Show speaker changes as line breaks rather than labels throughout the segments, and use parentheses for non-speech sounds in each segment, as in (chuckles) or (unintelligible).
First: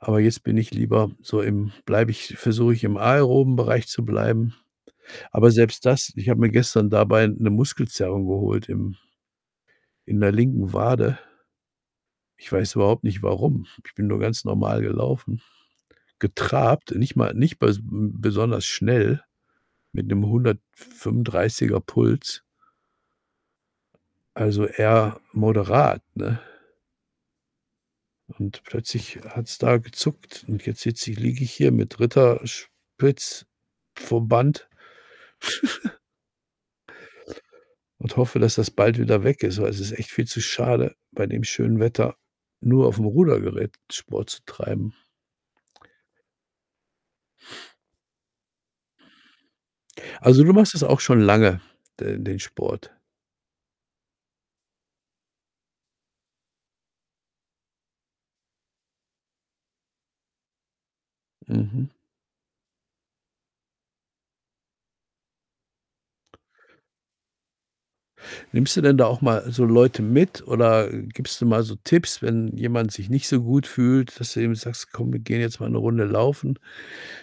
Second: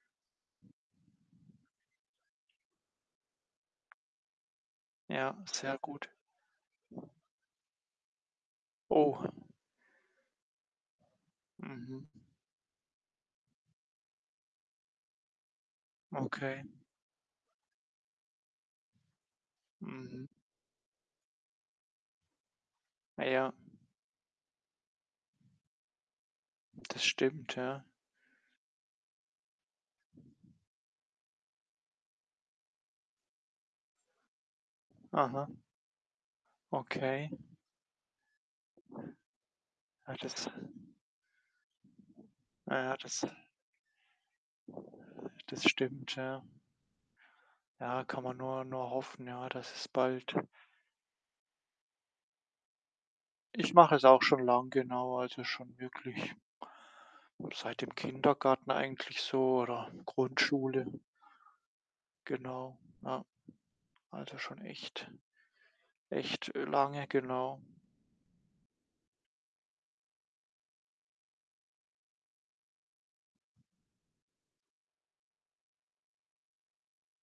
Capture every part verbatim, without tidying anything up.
Aber jetzt bin ich lieber so im bleibe ich versuche ich, im aeroben Bereich zu bleiben.
Ja,
Aber
sehr
selbst
gut.
das ich habe mir gestern dabei 'ne Muskelzerrung geholt im
Oh.
in der linken Wade.
Mhm.
Ich weiß überhaupt nicht warum. Ich bin nur ganz normal gelaufen,
Okay.
getrabt, nicht mal nicht mal nicht be mm, besonders schnell mit 'nem
Mhm.
hundertfünfunddreißiger Puls.
Ah, ja.
Also, eher moderat, ne?
Das stimmt, ja.
Und plötzlich hat's da gezuckt und jetzt sitze ich liege ich hier mit Ritterspitz-Verband
Aha.
(chuckles)
Okay.
und hoffe, dass das bald wieder weg ist. Also, es ist echt
Ah
viel zu
das
schade, bei dem schönen Wetter
Ah,
nur
ja
aufm
das
Rudergerät Sport zu treiben.
Das stimmt, ja.
(sniffs)
Ja, kann man nur nur hoffen, ja, dass es bald
Also, du machst das auch schon lange, den den Sport.
Ich mache es auch schon lange, genau, also, schon wirklich seit dem Kindergarten eigentlich, so oder Grundschule.
Mhm.
Genau, ja. Also, schon echt, äh, echt lange, genau.
Nimmst du denn da auch mal so Leute mit oder, äh, gibst du mal so Tipps, wenn jemand sich nicht so gut fühlt, dass du eben sagst: „Komm, wir gehen jetzt mal 'ne Runde laufen,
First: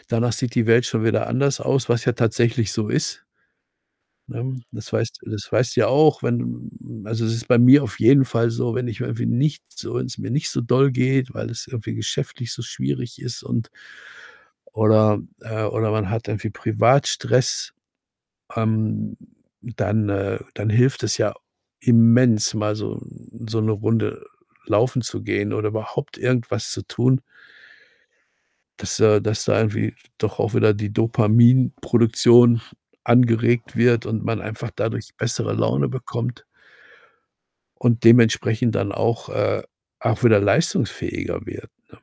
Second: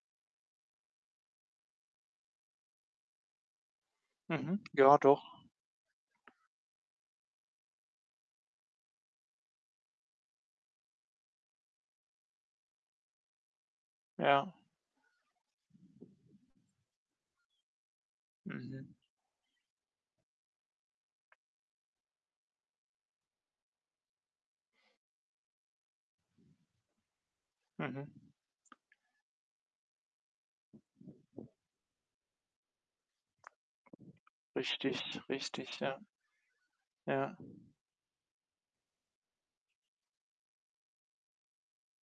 danach sieht die Welt schon wieder anders aus“, was ja tatsächlich so ist. Ne?
Mhm,
Das
ja
weißt d
doch.
das weißt du ja auch, wenn, mm, also es ist bei mir auf jeden Fall so, wenn ich irgendwie nicht so wenn's mir nicht so doll geht, weil es irgendwie geschäftlich so schwierig ist und
Ja.
oder, äh, oder man hat irgendwie privat Stress.
Mhm.
Ähm, dann äh, dann hilft es ja immens, mal so, mm, so 'ne Runde laufen zu gehen oder überhaupt irgendwas zu tun
Mhm.
dass, äh dass da irgendwie doch auch wieder die Dopaminproduktion angeregt wird und man einfach dadurch
Richtig,
bessere
richtig,
Laune
ja.
bekommt
Ja.
und dementsprechend dann auch, äh, auch wieder leistungsfähiger wird, ne?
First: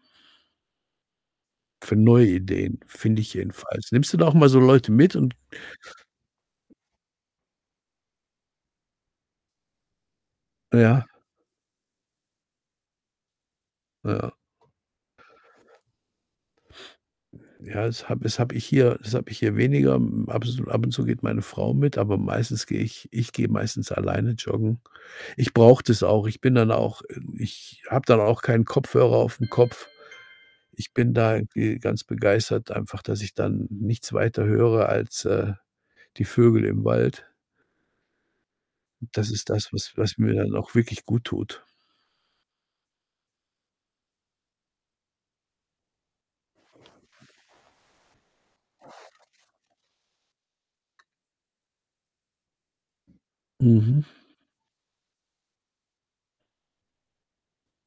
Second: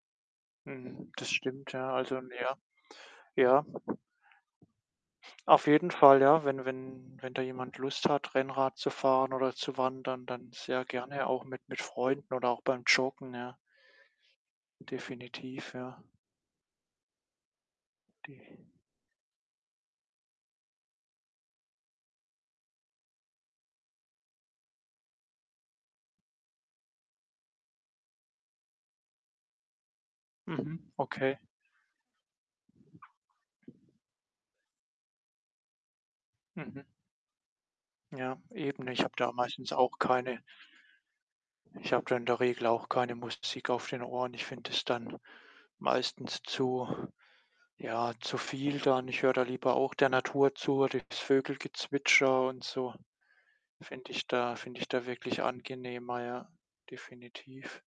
Mhm, das stimmt, ja,
Für
also.
neue
(unintelligible)
Ideen, finde ich
Ja.
jedenfalls. Nimmst du da auch mal so Leute mit? Und
Auf jeden Fall, ja, wenn wenn wenn da jemand Lust hat, Rennrad zu fahren oder zu wandern, dann sehr
Ja.
gerne auch mit mit Freunden oder auch beim Joggen, ja.
Ja.
Definitiv, ja.
Ja, das habe das habe ich
Die
hier das habe ich hier weniger. Ab un zu ab und zu geht meine Frau mit, aber meistens gehe ich ich gehe meistens alleine joggen. Ich brauche das auch. Ich bin dann auch ähm, ich habe dann auch keinen Kopfhörer aufm Kopf.
Mhm,
Ich bin da
okay.
irgendwie ganz begeistert einfach, dass ich dann nichts weiter höre als, äh, die Vögel im
Mhm.
Wald.
Ja, Eben ne? Ich
Und
habe
das
da
ist das,
meistens
was
auch
was mir
keine
dann auch wirklich gut tut.
Ich habe da in der Regel auch keine Musik auf den Ohren. Ich finde das dann meistens zu ja, zu viel dann. Ich höre da lieber auch der Natur zu, oder das Vogelgezwitscher, und so
Mhm.
finde ich da finde ich da wirklich angenehmer, ja, definitiv.